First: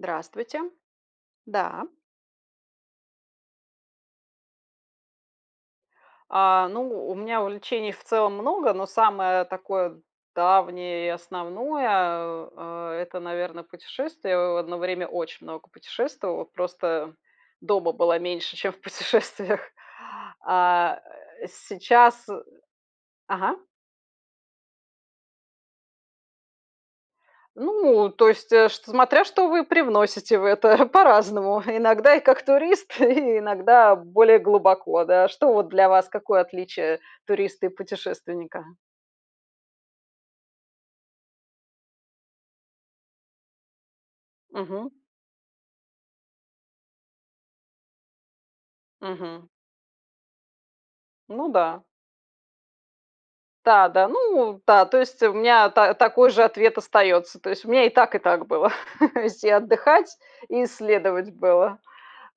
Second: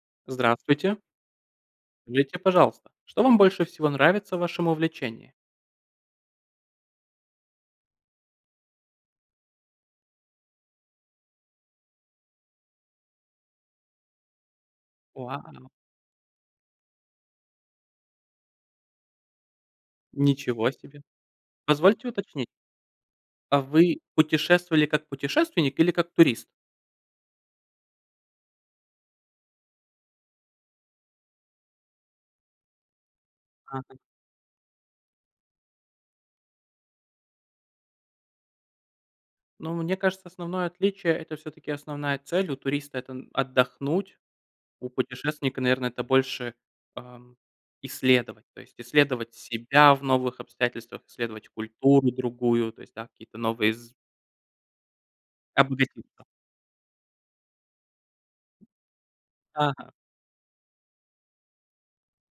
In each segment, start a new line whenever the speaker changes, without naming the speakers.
Здравствуйте.
Здравствуйте.
Да.
Скажите, пожалуйста, что вам больше всего нравится в вашем увлечении?
А, ну, у меня увлечений в целом много, но самое такое давнее и основное, а, э,- это, наверно, путешествия. О одно время очень много
Вау!
путешествовала, просто дома была меньше, чем в путешествиях.
Ничего
А,
себе.
э,
Позвольте
сейчас э
уточнить.
ага.
А вы путешествовали, как путешественник, или как турист?
Ну, то есть, э, чт смотря, что вы привносите в это. По-разному. Иногда и как турист, и
Ага.
иногда более глубоко, да. Что вот для вас, какое отличие туриста и путешественника?
Ну, мне кажется, основное отличие- это, всё-таки, основная цель. У туриста- это отдохнуть. У
Мгм.
путешественника, наверно, это больше, ам, исследовать. То есть исследовать
Мгм.
себя в новых обстоятельствах, исследовать
Ну да.
культуру другую, то есть, да, какие-то новые з
Да-да, ну да, то есть у меня та
Обогатиться.
такой же ответ остается. То есть у меня и так, и так было. То есть и
Ага.
отдыхать, и исследовать было.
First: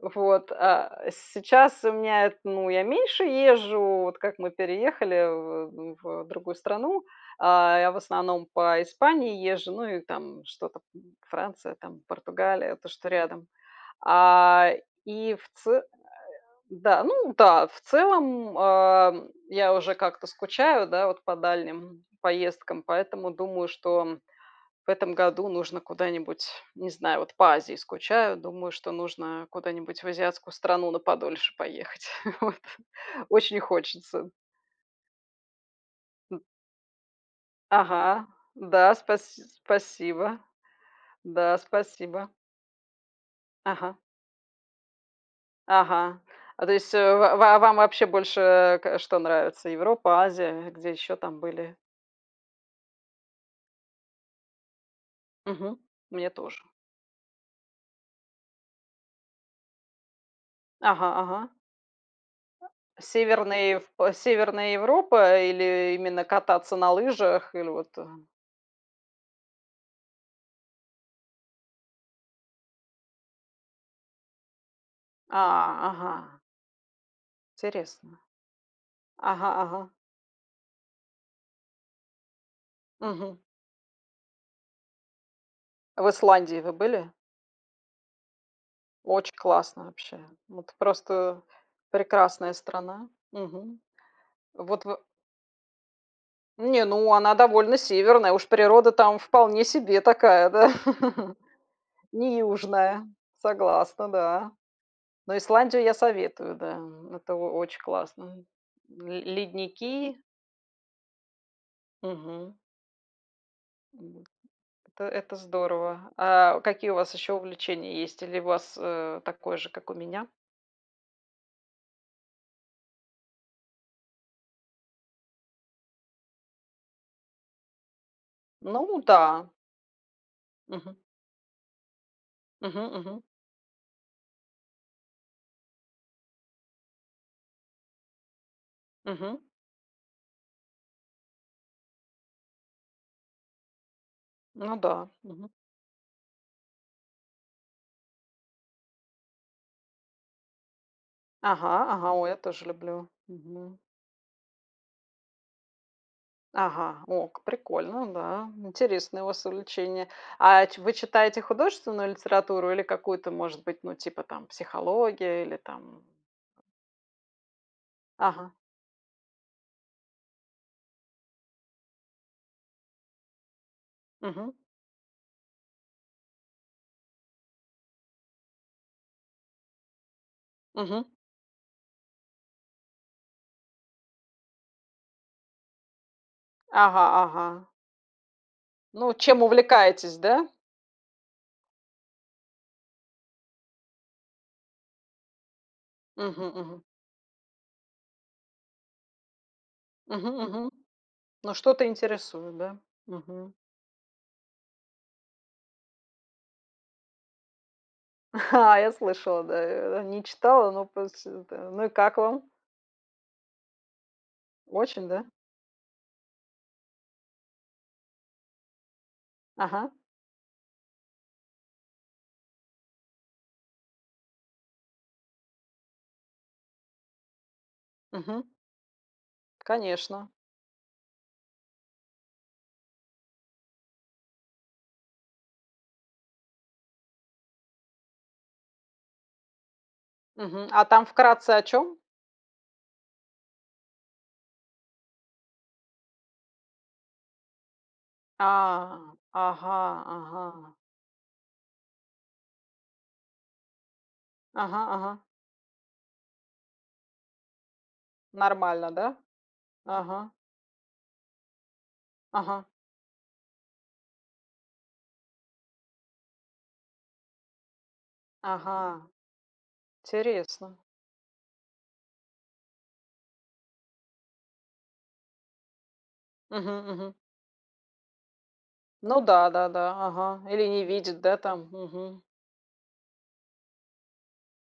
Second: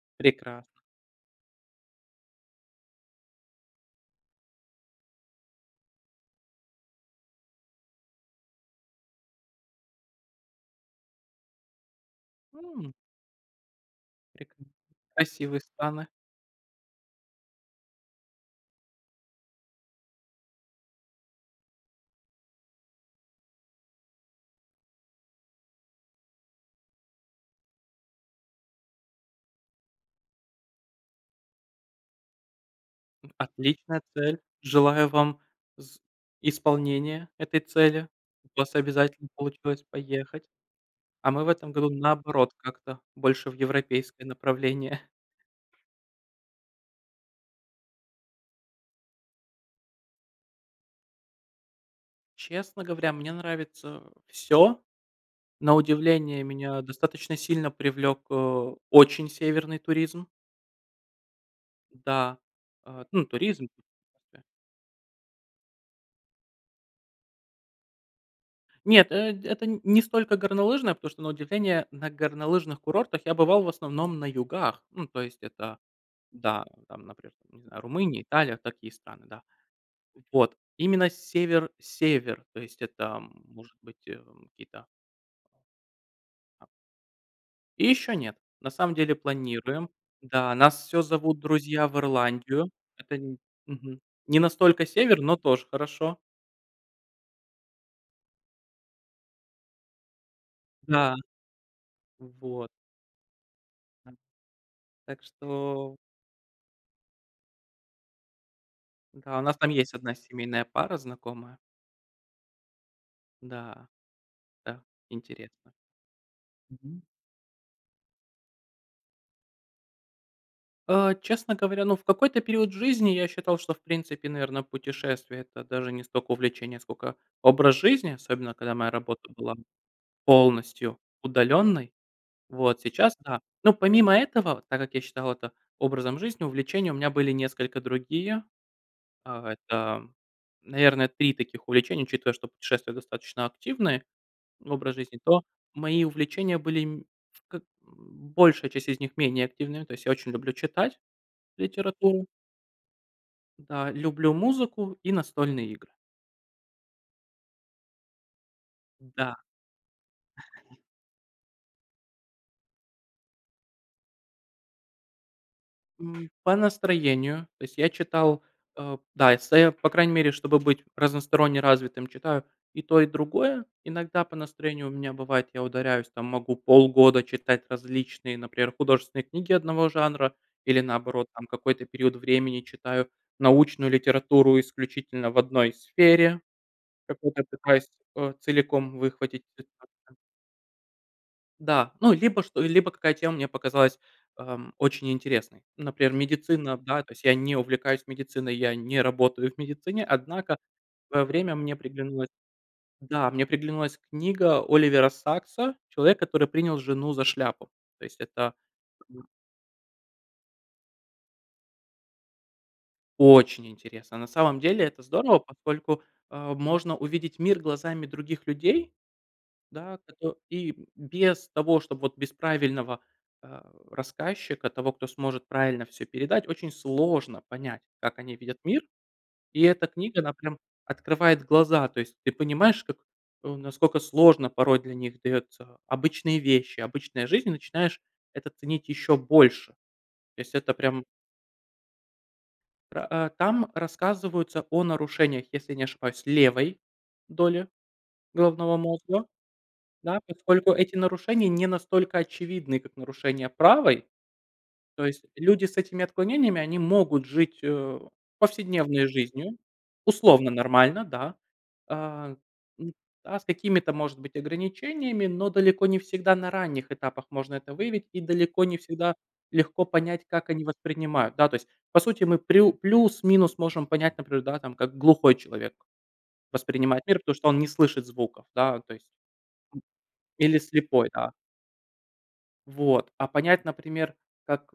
Вот,
Прекрасно.
а сейчас у меня ну, я меньше езжу, вот как мы переехали в, э, в другую страну. А я в основном по Испании езжу, ну и там что-то, Франция там, Португалия, то,
М.
что рядом.
Прекра
А и в
Красивые
це
страны.
да, ну да, в целом, ам, я уже как-то скучаю, да, вот по дальним поездкам, поэтому думаю, что в этом году нужно куда-нибудь, не знаю, вот по Азии скучаю, думаю, что нужно куда-нибудь в азиатскую страну на подольше поехать. Вот.
М,
Очень
отличная
хочется.
цель. Желаю вам з
М.
исполнения этой цели.
Ага,
У вас
да,
обязательно
спас
получилось
спасибо,
поехать. А мы в
да,
этом году,
спасибо.
наоборот, как-то больше в
Ага.
европейское направление.
Ага. А то есть ва вам вообще больше к что нравится- Европа, Азия, где ещё там были?
Честно говоря, мне нравится всё. На
Мгм. Мне
удивление,
тоже.
меня достаточно сильно привлёк, э, очень северный туризм.
Ага, ага.
Да.
А
Э, ну, туризм.
Северные в п
Все.
северная Европа, или именно кататься на лыжах, или вот, э
Нет, э это не столько горнолыжное, потому что, на удивление, на горнолыжных курортах я бывал в основном на югах. Ну, то есть это,
А, ага.
да, там например, ну, не знаю,
Интересно.
Румыния, Италия, такие страны, да.
Ага, ага.
Вот. Именно север-север. То есть это,
Мгм.
м, может быть, э, какие-то
В Исландии
А
вы были?
Еще нет. На самом деле
Оч классно
планируем.
вообще,
Да,
ну это
нас всё зовут
просто
друзья в
прекрасная
Ирландию.
страна.
Это
Мгм.
мгм. Не
Вот
настолько
вы
север, но тоже хорошо.
Не, ну она довольно северная, уж природа там вполне себе такая, да.
Да.
Не
Вот.
южная, согласна,
Ам
да.
Так
Но Исландию я
что
советую, да, это о очень классно. Ле
Да, у нас там есть одна
ледники.
семейная пара знакомая.
Мгм.
Да.
Вот.
Да,
Это это
интересно.
здорово! А какие у
Мгм.
вас еще увлечения есть, или у вас, э, такое же, как у меня?
Э, честно говоря, ну, в какой-то период жизни я считал, что, в принципе, наверно, путешествия- это даже не столько увлечение, сколько образ жизни, особенно, когда моя
Ну
работа
да.
была
Мгм.
полностью удаленной. Вот,
Мгм,
сейчас-
мгм.
да. Ну, помимо этого, так как я считал это образом жизни, увлечения у меня были несколько другие.
Мгм.
А, это, наверно, 3 таких увлечения, учитывая, что путешествия достаточно активные, ну,
Ну
образ
да,
жизни, то
мгм.
мои увлечения были мь ф как большая часть из них- менее активная. То есть я очень люблю читать
Ага, ага,
литературу.
ой, я тоже люблю, мгм.
Да. Люблю музыку и настольные игры.
Ага, ок, прикольно, да, интересные у
Да.
вас увлечения. А ть вы читаете художественную литературу или какую-то, может быть, ну, типа там психология, или там
М. По настроению. То есть я читал,
Ага.
э, да, эссе. По крайней мере, чтобы быть разносторонне развитым, читаю и то, и другое. Иногда по
Мгм.
настроению у меня бывает, я ударяюсь там, могу полгода читать различные, например, художественные книги одного жанра или,
Мгм.
наоборот там, какой-то период времени читаю научную литературу исключительно в одной сфере,
Ага,
какую-то
ага.
пытаюсь, э, целиком
Ну, чем
выхватить специально.
увлекаетесь, да?
Да. Ну, либо, чт либо, какая тема мне показалась, эм, очень интересной. Например,
Мгм,
медицина,
мгм.
да. То есть, я не увлекаюсь медициной, я не работаю в медицине.
Мгм,
Однако,
мгм.
в свое
Но
время мне
что-то
приглянулась
интересует, да?
Да, мне
Мгм.
приглянулась книга Оливера Сакса "Человек, который принял жену за шляпу". То есть это
Я
[unintelligible]
слышала, да, э, не читала, но просто это Ну, и как вам?
Очень интересно. На самом деле- это
Очень, да?
здорово, поскольку, э, можно увидеть мир глазами других людей.
Ага.
Да, кото и, м, без того, чтоб вот без правильного, а, рассказчика, того, кто сможет правильно всё передать, очень сложно понять, как они
Мгм.
видят мир. И эта книга-
Конечно.
она прям открывает глаза. То есть ты понимаешь как насколько сложно порой для них дается обычные вещи, обычная жизнь, и начинаешь это ценить еще больше. То есть
Мгм.
это
А
прям
там, вкратце, о чём?
Про, э, там рассказываются о нарушениях, если не ошибаюсь, левой доли головного
А.
мозга.
Ага,
Да? Поскольку
ага.
эти нарушения не настолько очевидны, как нарушения правой.
Ага,
То
ага.
есть люди с этими отклонениями- они могут жить, э,
Нормально,
повседневной
да?
жизнью,
Ага.
условно нормально, да. А,
Ага.
м, а с какими-то, может быть, ограничениями, но далеко не всегда на ранних этапах можно это выявить и далеко не
Ага.
всегда легко понять, как они
Интересно.
воспринимают, да. То есть, по сути, мы прю плюс-минус можем понять, например, да, там, как глухой человек
Мгм,
воспринимает
мгм.
мир, потому что он не слышит звуков, да, то есть
Ну да-да-да, ага.
Или
Или не
слепой,
видит,
да.
да, там? Мгм.
Вот, а понять, например, как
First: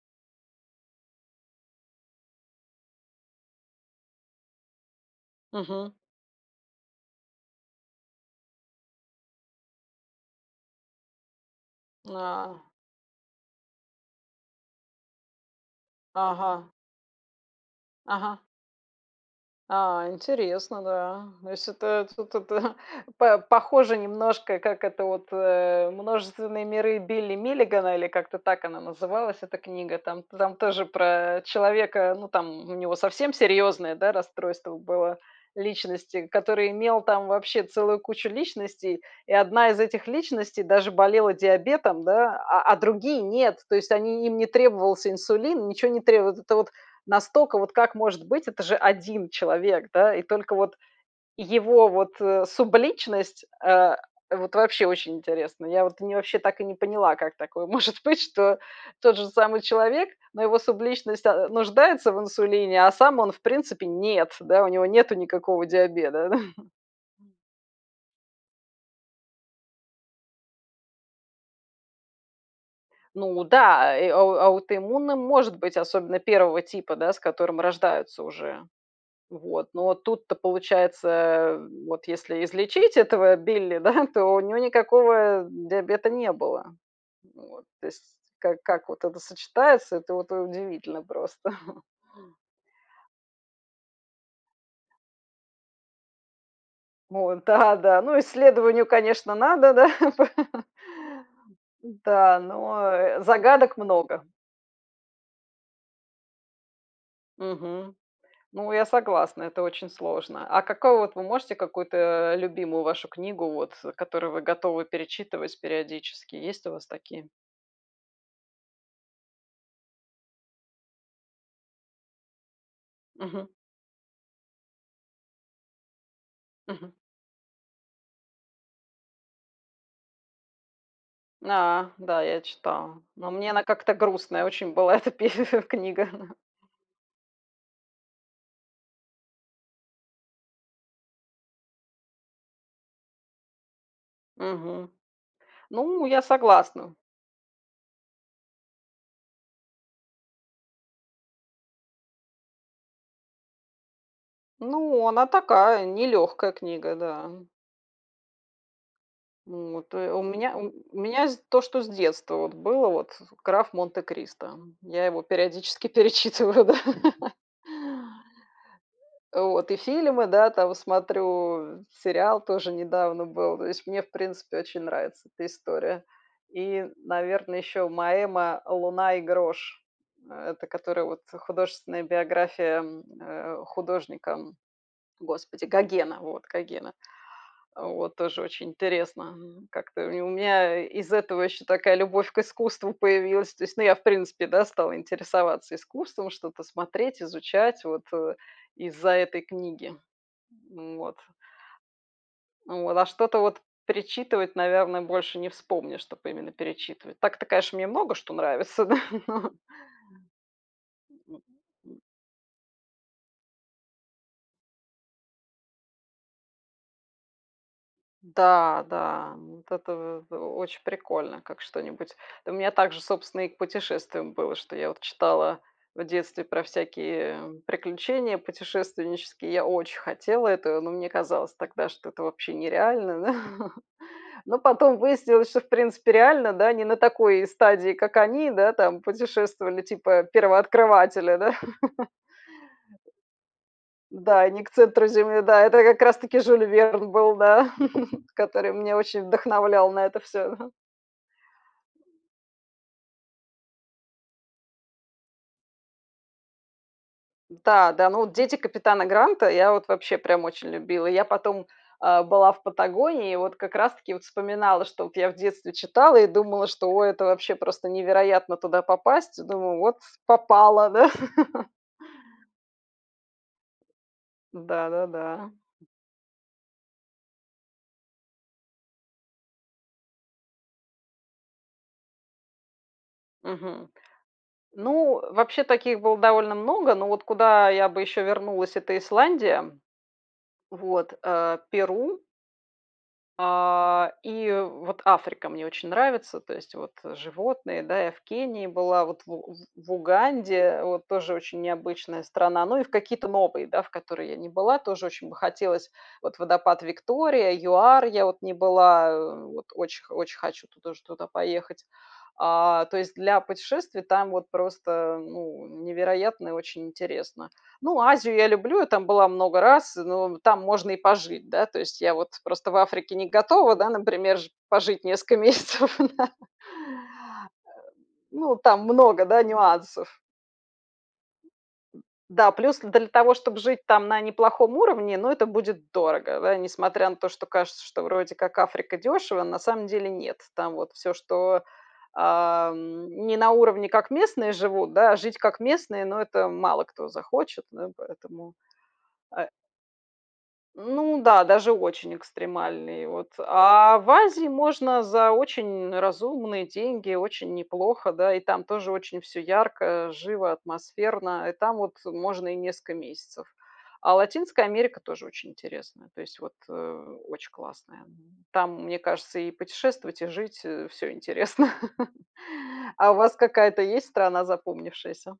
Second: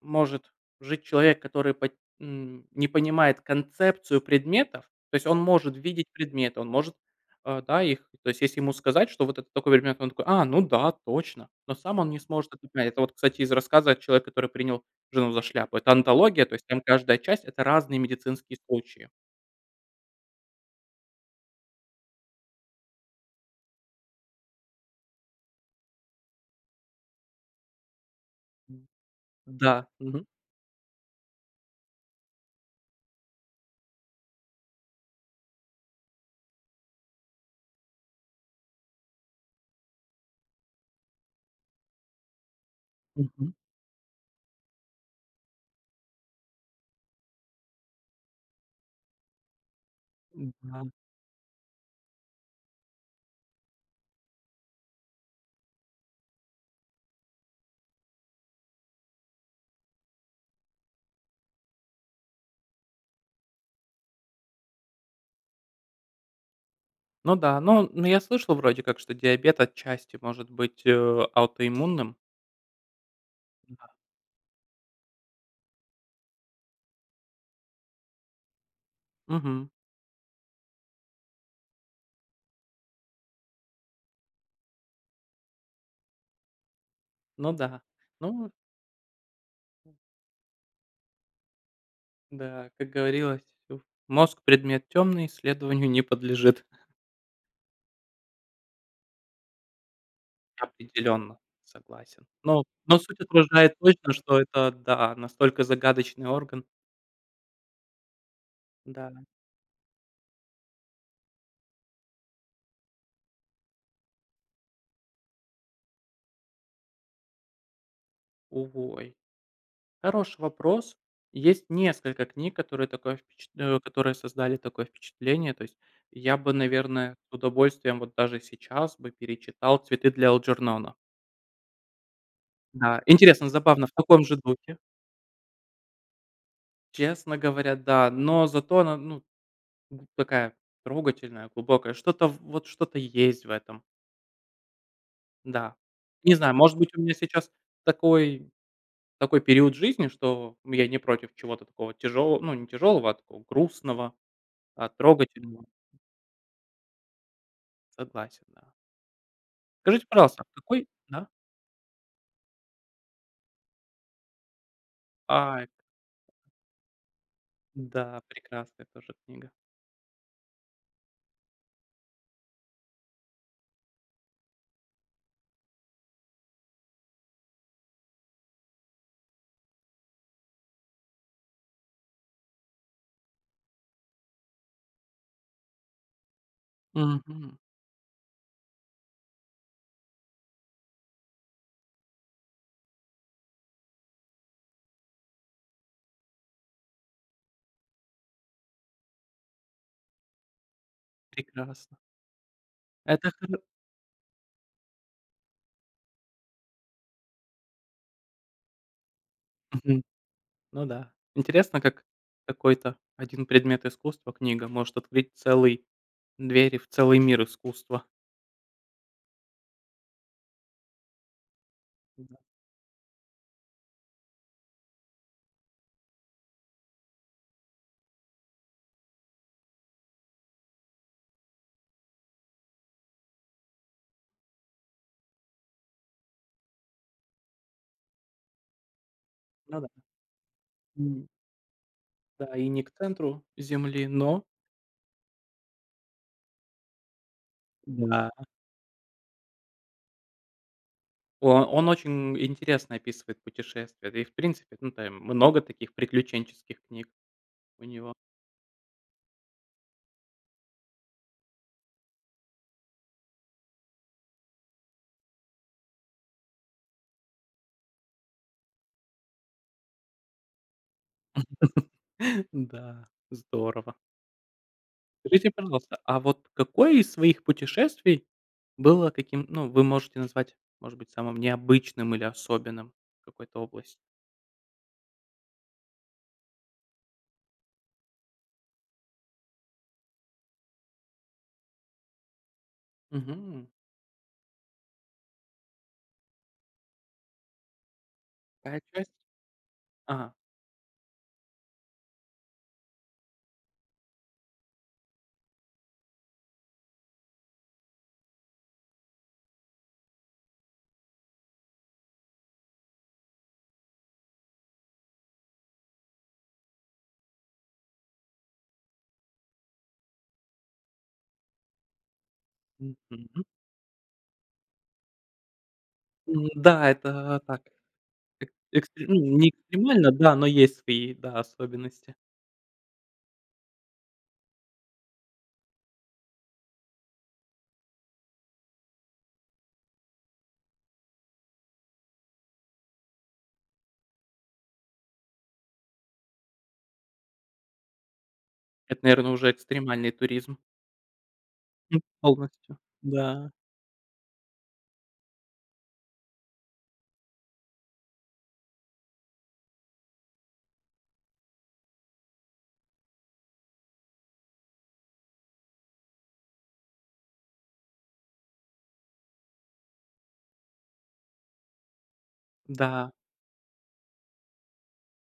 может жить человек, который по м, не понимает концепцию предметов. То есть он может
Мгм.
видеть предметы, он может, э, да, их То есть, если ему сказать, что вот это такой предмет, он такой: "А, ну да, точно!". Но сам он не сможет
На
это понять. Это вот, кстати, из рассказа, а, "Человека, который принял жену за шляпу". Это онтология, то есть
Ага.
там каждая часть- это разные
Ага.
медицинские случаи.
А, интересно, да. Ну если это тут, это по похоже немножко, как это вот, э, "Множественные миры" Билли Миллигана, или как-то так она
М.
называлась эта
Да.
книга. Там
Мгм.
там тоже про, э, человека, ну там, у него совсем серьезное, да, расстройство было личности, который имел там вообще целую кучу личностей. И одна из этих личностей даже болела диабетом, да, а а другие-
Мгм.
нет! То есть они им не требовался инсулин, ничё не требовалось. Это вот, настолько, вот как может быть, это же один человек, да? И
M.
только вот
Да.
его вот, э, субличность, э, вот вообще очень интересно! Я вообще так и не поняла, как такое может быть, что тот же самый человек, но его субличность, э, нуждается в инсулине, а сам он, в принципе, нет, да. У него нету никакого диабета, да.
Ну да. Ну ну я слышал, вроде как, что диабет отчасти может быть, э, аутоиммунным.
Ну
Да.
да, э, ау аутоиммунным может быть, особенно 1 типа, да, с которым рождаются уже. Вот.
Мгм.
Но тут-то получается, вот если излечить этого Билли, да, то у него никакого диабета не было.
Ну
Вот.
да.
То есть
Ну
как как вот это сочетается- это вот удивительно просто!
Да, как говорилось, ю мозг- предмет тёмный, исследованию не подлежит.
Вот да, да. Ну исследованию, конечно, надо, да.
Определенно, согласен.
Да,
Но
но,
но суть
э,
отражает
загадок
точно,
много.
что это, да, настолько загадочный орган.
Мгм. Ну, я
Да.
согласна, это очень сложно. А какого вот Вы можете какую-то, э, любимую вашу книгу вот, которую вы готовы перечитывать периодически? Есть у вас такие?
О ой. Хороший вопрос. И есть несколько книг, которые такое
Мгм.
впечат э, которые создали такое впечатление. То есть я бы,
Мгм.
наверное, с удовольствием вот даже сейчас бы перечитал "Цветы для Элджернона".
А. Да, я
Да.
читала, но
Интересно,
мне она
забавно, в
как-то
каком же
грустная очень
духе?
была эта пе книга.
Честно говоря, да, но зато она, ну, такая трогательная, глубокая. Что-то в вот, что-то есть в этом.
Мгм.
Да.
Ну, я
Не знаю, может быть,
согласна.
у меня сейчас такой такой период в жизни, что я не против чего-то такого тяжелого, ну, не тяжелого, а такого грустного, а,
Ну, она
трогательного.
такая, нелёгкая книга, да.
Согласен, да.
Вот.
Скажите,
То у
пожалуйста, а
ме у
какой да?
меня то, что с детства было, вот, "Граф Монте-Кристо". Я его
Ай.
периодически перечитываю, да.
Да, прекрасная тоже книга.
Вот. И фильмы, да, там, смотрю, сериал тоже недавно был. То есть мне, в принципе, очень нравится эта история. И, наверное, еще Моэма "Луна и грош", это которая вот художественная биография, э, художника, господи, Гогена, вот, Гогена.
Мгм.
Вот, тоже очень интересно. Как-то у мя из-за этого ещё такая любовь к искусству появилась. То есть, ну, я, в принципе, да, стала интересоваться искусством, что-то смотреть, изучать вот из-за этой книги. Вот.
Прекрасно.
Вот, а
Это
что-то
хор
вот перечитывать, наверное, больше не вспомнишь, чтоб именно перечитывать. Так-то, конечно, мне много что нравится, да, но
Мгм. Ну да, интересно, как какой-то 1 предмет искусства- книга, может открыть целый двери в целый мир искусства.
Да, да! Вот это в очень прикольно, как что-нибудь.
Ну да.
У меня также, собственно, и к путешествиям было, что я вот читала в детстве про всякие приключения путешественнические. Я очень хотела этого, но мне казалось тогда, что это вообще нереально. Но потом выяснилось, что, в принципе, реально, да, не на такой стадии, как они, да, там
Ну
путешествовали,
да.
типа
М.
первооткрыватели, да.
Да, и не к центру земли, но.
Да, и не к центру земли. Да, это как раз таки Жюль Верн был, да,
Да.
который меня очень вдохновлял на это всё, ага.
О, он очень интересно описывает путешествия. Да и, в принципе, ну там много таких приключенческих книг у
Да, да.
него.
Ну вот "Дети капитана Гранта"- я вот вообще прям очень любила. Я потом, э, была в Патагонии, и вот как раз-таки вот вспоминала, что вот я в детстве читала и думала, что: "О, это вообще просто невероятно туда попасть!" Думаю: "Вот попала, да!"
Да, здорово. Скажите,
Да-да-да.
пожалуйста, а вот какое из своих путешествий было таким, ну, вы можете назвать, может быть, самым необычным или особенным в какой-то
Мгм.
области?
Ну, вообще, таких было довольно много, но вот куда я бы ещё вернулась- это Исландия, вот, э, Перу.
Мгм.
А, и вот Африка мне очень нравится. То есть вот животные, да. Я в Кении
Какая
была,
часть?
вот в У в
Ага.
Уганде вот- тоже очень необычная страна. Ну и в какие-то новые, да, в которые я не была, тоже очень бы хотелось. Вот водопад Виктория, ЮАР, я вот не была, вот очень очень хочу тоже туда поехать. А, то есть, для путешествий там вот просто, ну, невероятно и очень интересно. Ну, Азию я люблю, я там была много раз, но там можно и пожить, да. То есть я вот просто в Африке не
Мгм.
готова да, например, жи пожить несколько месяцев, да.
М-да, это так. Эк
Ну, там
экстри ну,
много, да,
не экстремально,
нюансов.
да, но есть свои, да, особенности.
Да, плюс для того, чтобы жить там на неплохом уровне, ну, это будет дорого, да. Несмотря на то, что кажется, что вроде как Африка- дёшево, на самом деле нет. Там вот всё, что, ам, не на уровне, как местные живут, да, а жить как местные, ну, это мало кто захочет, да, поэтому
Это, наверно,
Э
уже экстремальный туризм.
Ну да, даже
М,
очень
полностью.
экстремальные. Вот.
Да.
А в Азии можно за очень разумные деньги, очень неплохо, да, и там тоже очень всё ярко, живо, атмосферно, и там вот можно и несколько месяцев. А Латинская Америка тоже очень интересная, то есть вот, э, очень классная. Там, мне кажется, и путешествовать, и жить всё интересно.
Да.
А у вас какая-то есть страна запомнившаяся?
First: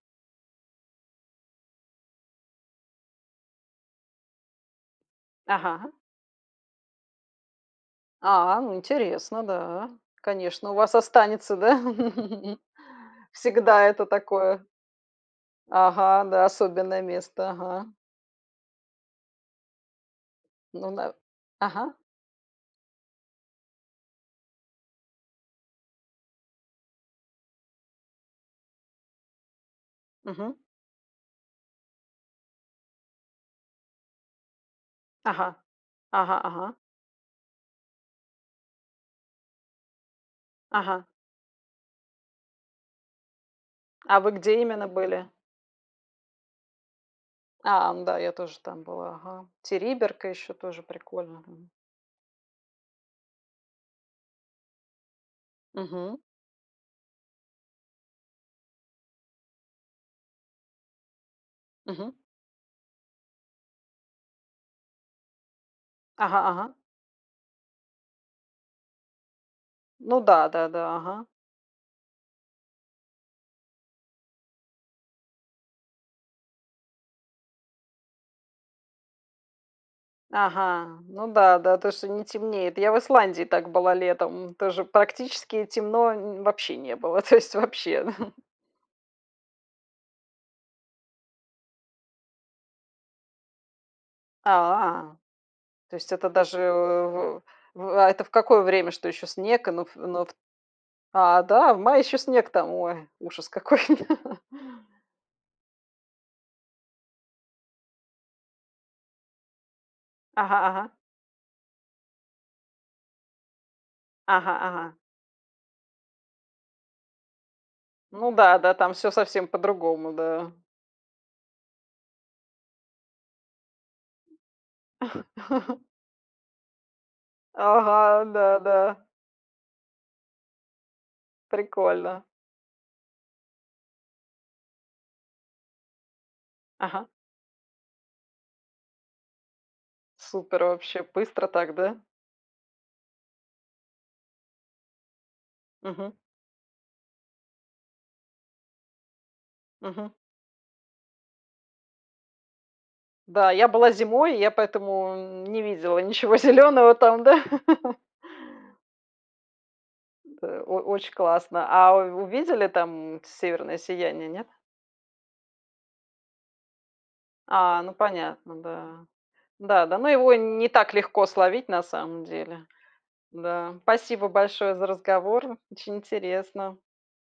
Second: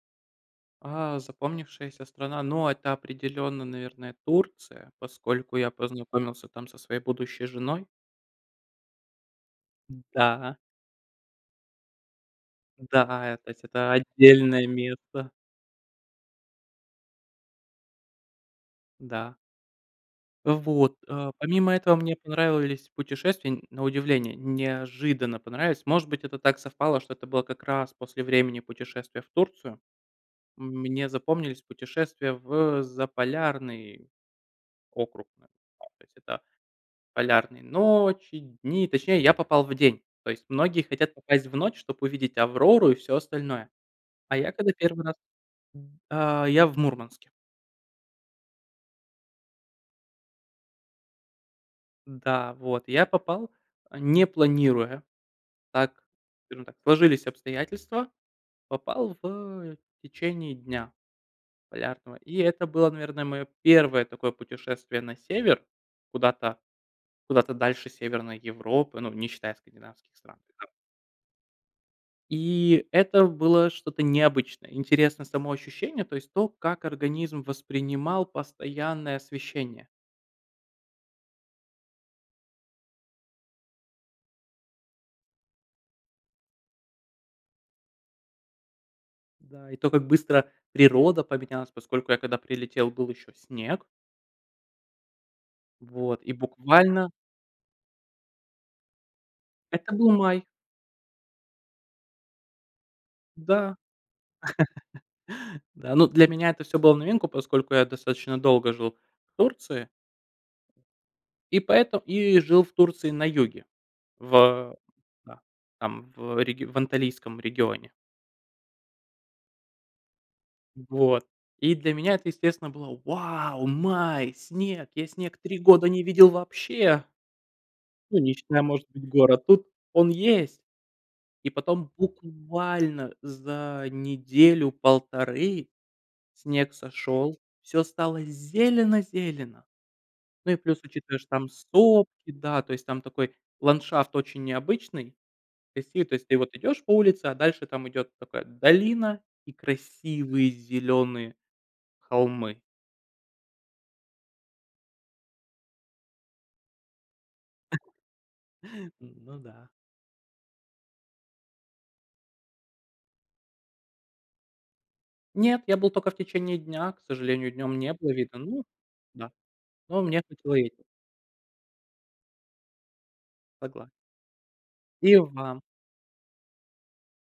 А, запомнившаяся страна, но это определенно, наверное, Турция, поскольку я
Ага.
познакомился там со своей будущей женой.
А, ну интересно, да.
Н да.
Конечно, у вас останется, да?
Да, а, тать
Всегда,
это
это
отдельное
такое.
место.
Ага, да. Особенное место, ага.
Да.
Ну
Вот.
да.
Э, помимо этого,
Ага.
мне понравились путешествия. На удивление, неожиданно понравились. Может быть, это так совпало, что это было как раз после времени путешествия в Турцию.
Мгм.
Мне запомнились путешествия в Заполярный округ. Ну,
Ага.
кстати,
Ага,
да.
ага.
Полярные ночи, дни, точнее, я попал в день. То есть многие
Ага.
хотят попасть в ночь, чтобы увидеть Аврору и все остальное.
А вы
А я
где
когда
именно
1 раз
были?
А, я в Мурманске.
А, ну да, я тоже там была, ага. Териберка ещё тоже прикольно, мгм.
Да, вот. Я попал, э, не планируя. Так,
Мгм.
скажем, да, сложились обстоятельства, попал в течение дня
Мгм.
полярного. И это было, наверное, мое первое такое путешествие на север
Ага,
куда-то,
ага.
куда-то дальше Северной Европы, ну, не считая Cкандинавских
Ну
стран,
да,
и
да,
там
да. Ага.
И это было что-то необычное. Интересно само ощущение, то есть то, как организм воспринимал постоянное освещение.
Ага, ну да-да, то, что не темнеет. Я в Исландии так была летом, тоже практически темно н вообще не было, то есть вообще.
Да, и то, как быстро природа поменялась, поскольку я когда прилетел, был еще снег.
А. То есть
Вот,
это
и
даже, э,
буквально
в в а, это в какое время, что ещё снег? Ну,
Это
в,
был
ну вот.
май.
А, да, в мае ещё снег там? Ой, ужас
Да.
какой!
Да, ну, для меня это всё было в новинку, поскольку я достаточно долго жил в Турции.
Ага, ага.
И поэто и жил в Турции на юге, в
Ага,
э
ага.
Да. Там, в реги в Анталийском регионе.
Ну да-да, там всё совсем по-другому, да.
Вот. И для меня это, естественно, было: вау, май, снег! Я снег три года не видел вообще! Ну,
Ага,
не
да,
считая, может
да.
быть, гор. А тут он есть! И потом
Прикольно.
буквально за неделю-полторы снег
Ага.
сошёл, всё стало зелено-зелено. Ну и
Супер
плюс,
вообще!
учитывая, что
Быстро
там
так, да?
сопки, да, то есть там такой ландшафт очень необычный. [unintelligible] То
Мгм.
есть ты вот идешь по улице, а дальше там идет такая долина и
Мгм.
красивые зеленые холмы.
Да, я была зимой, и я поэтому не видела ничего зелёного там, да.
Ну да.
Да, о очень классно. А у увидели там, м, северное сияние, нет?
Нет, я был только в течение дня. К сожалению, днём
А,
не
ну
было вида,
понятно,
ну
да.
да.
Да, да,
Но
ну
мне
его
хватило и
не
этих.
так легко словить, на самом деле. Да.
Согла
Спасибо большое за
И
разговор,
вам.
очень интересно.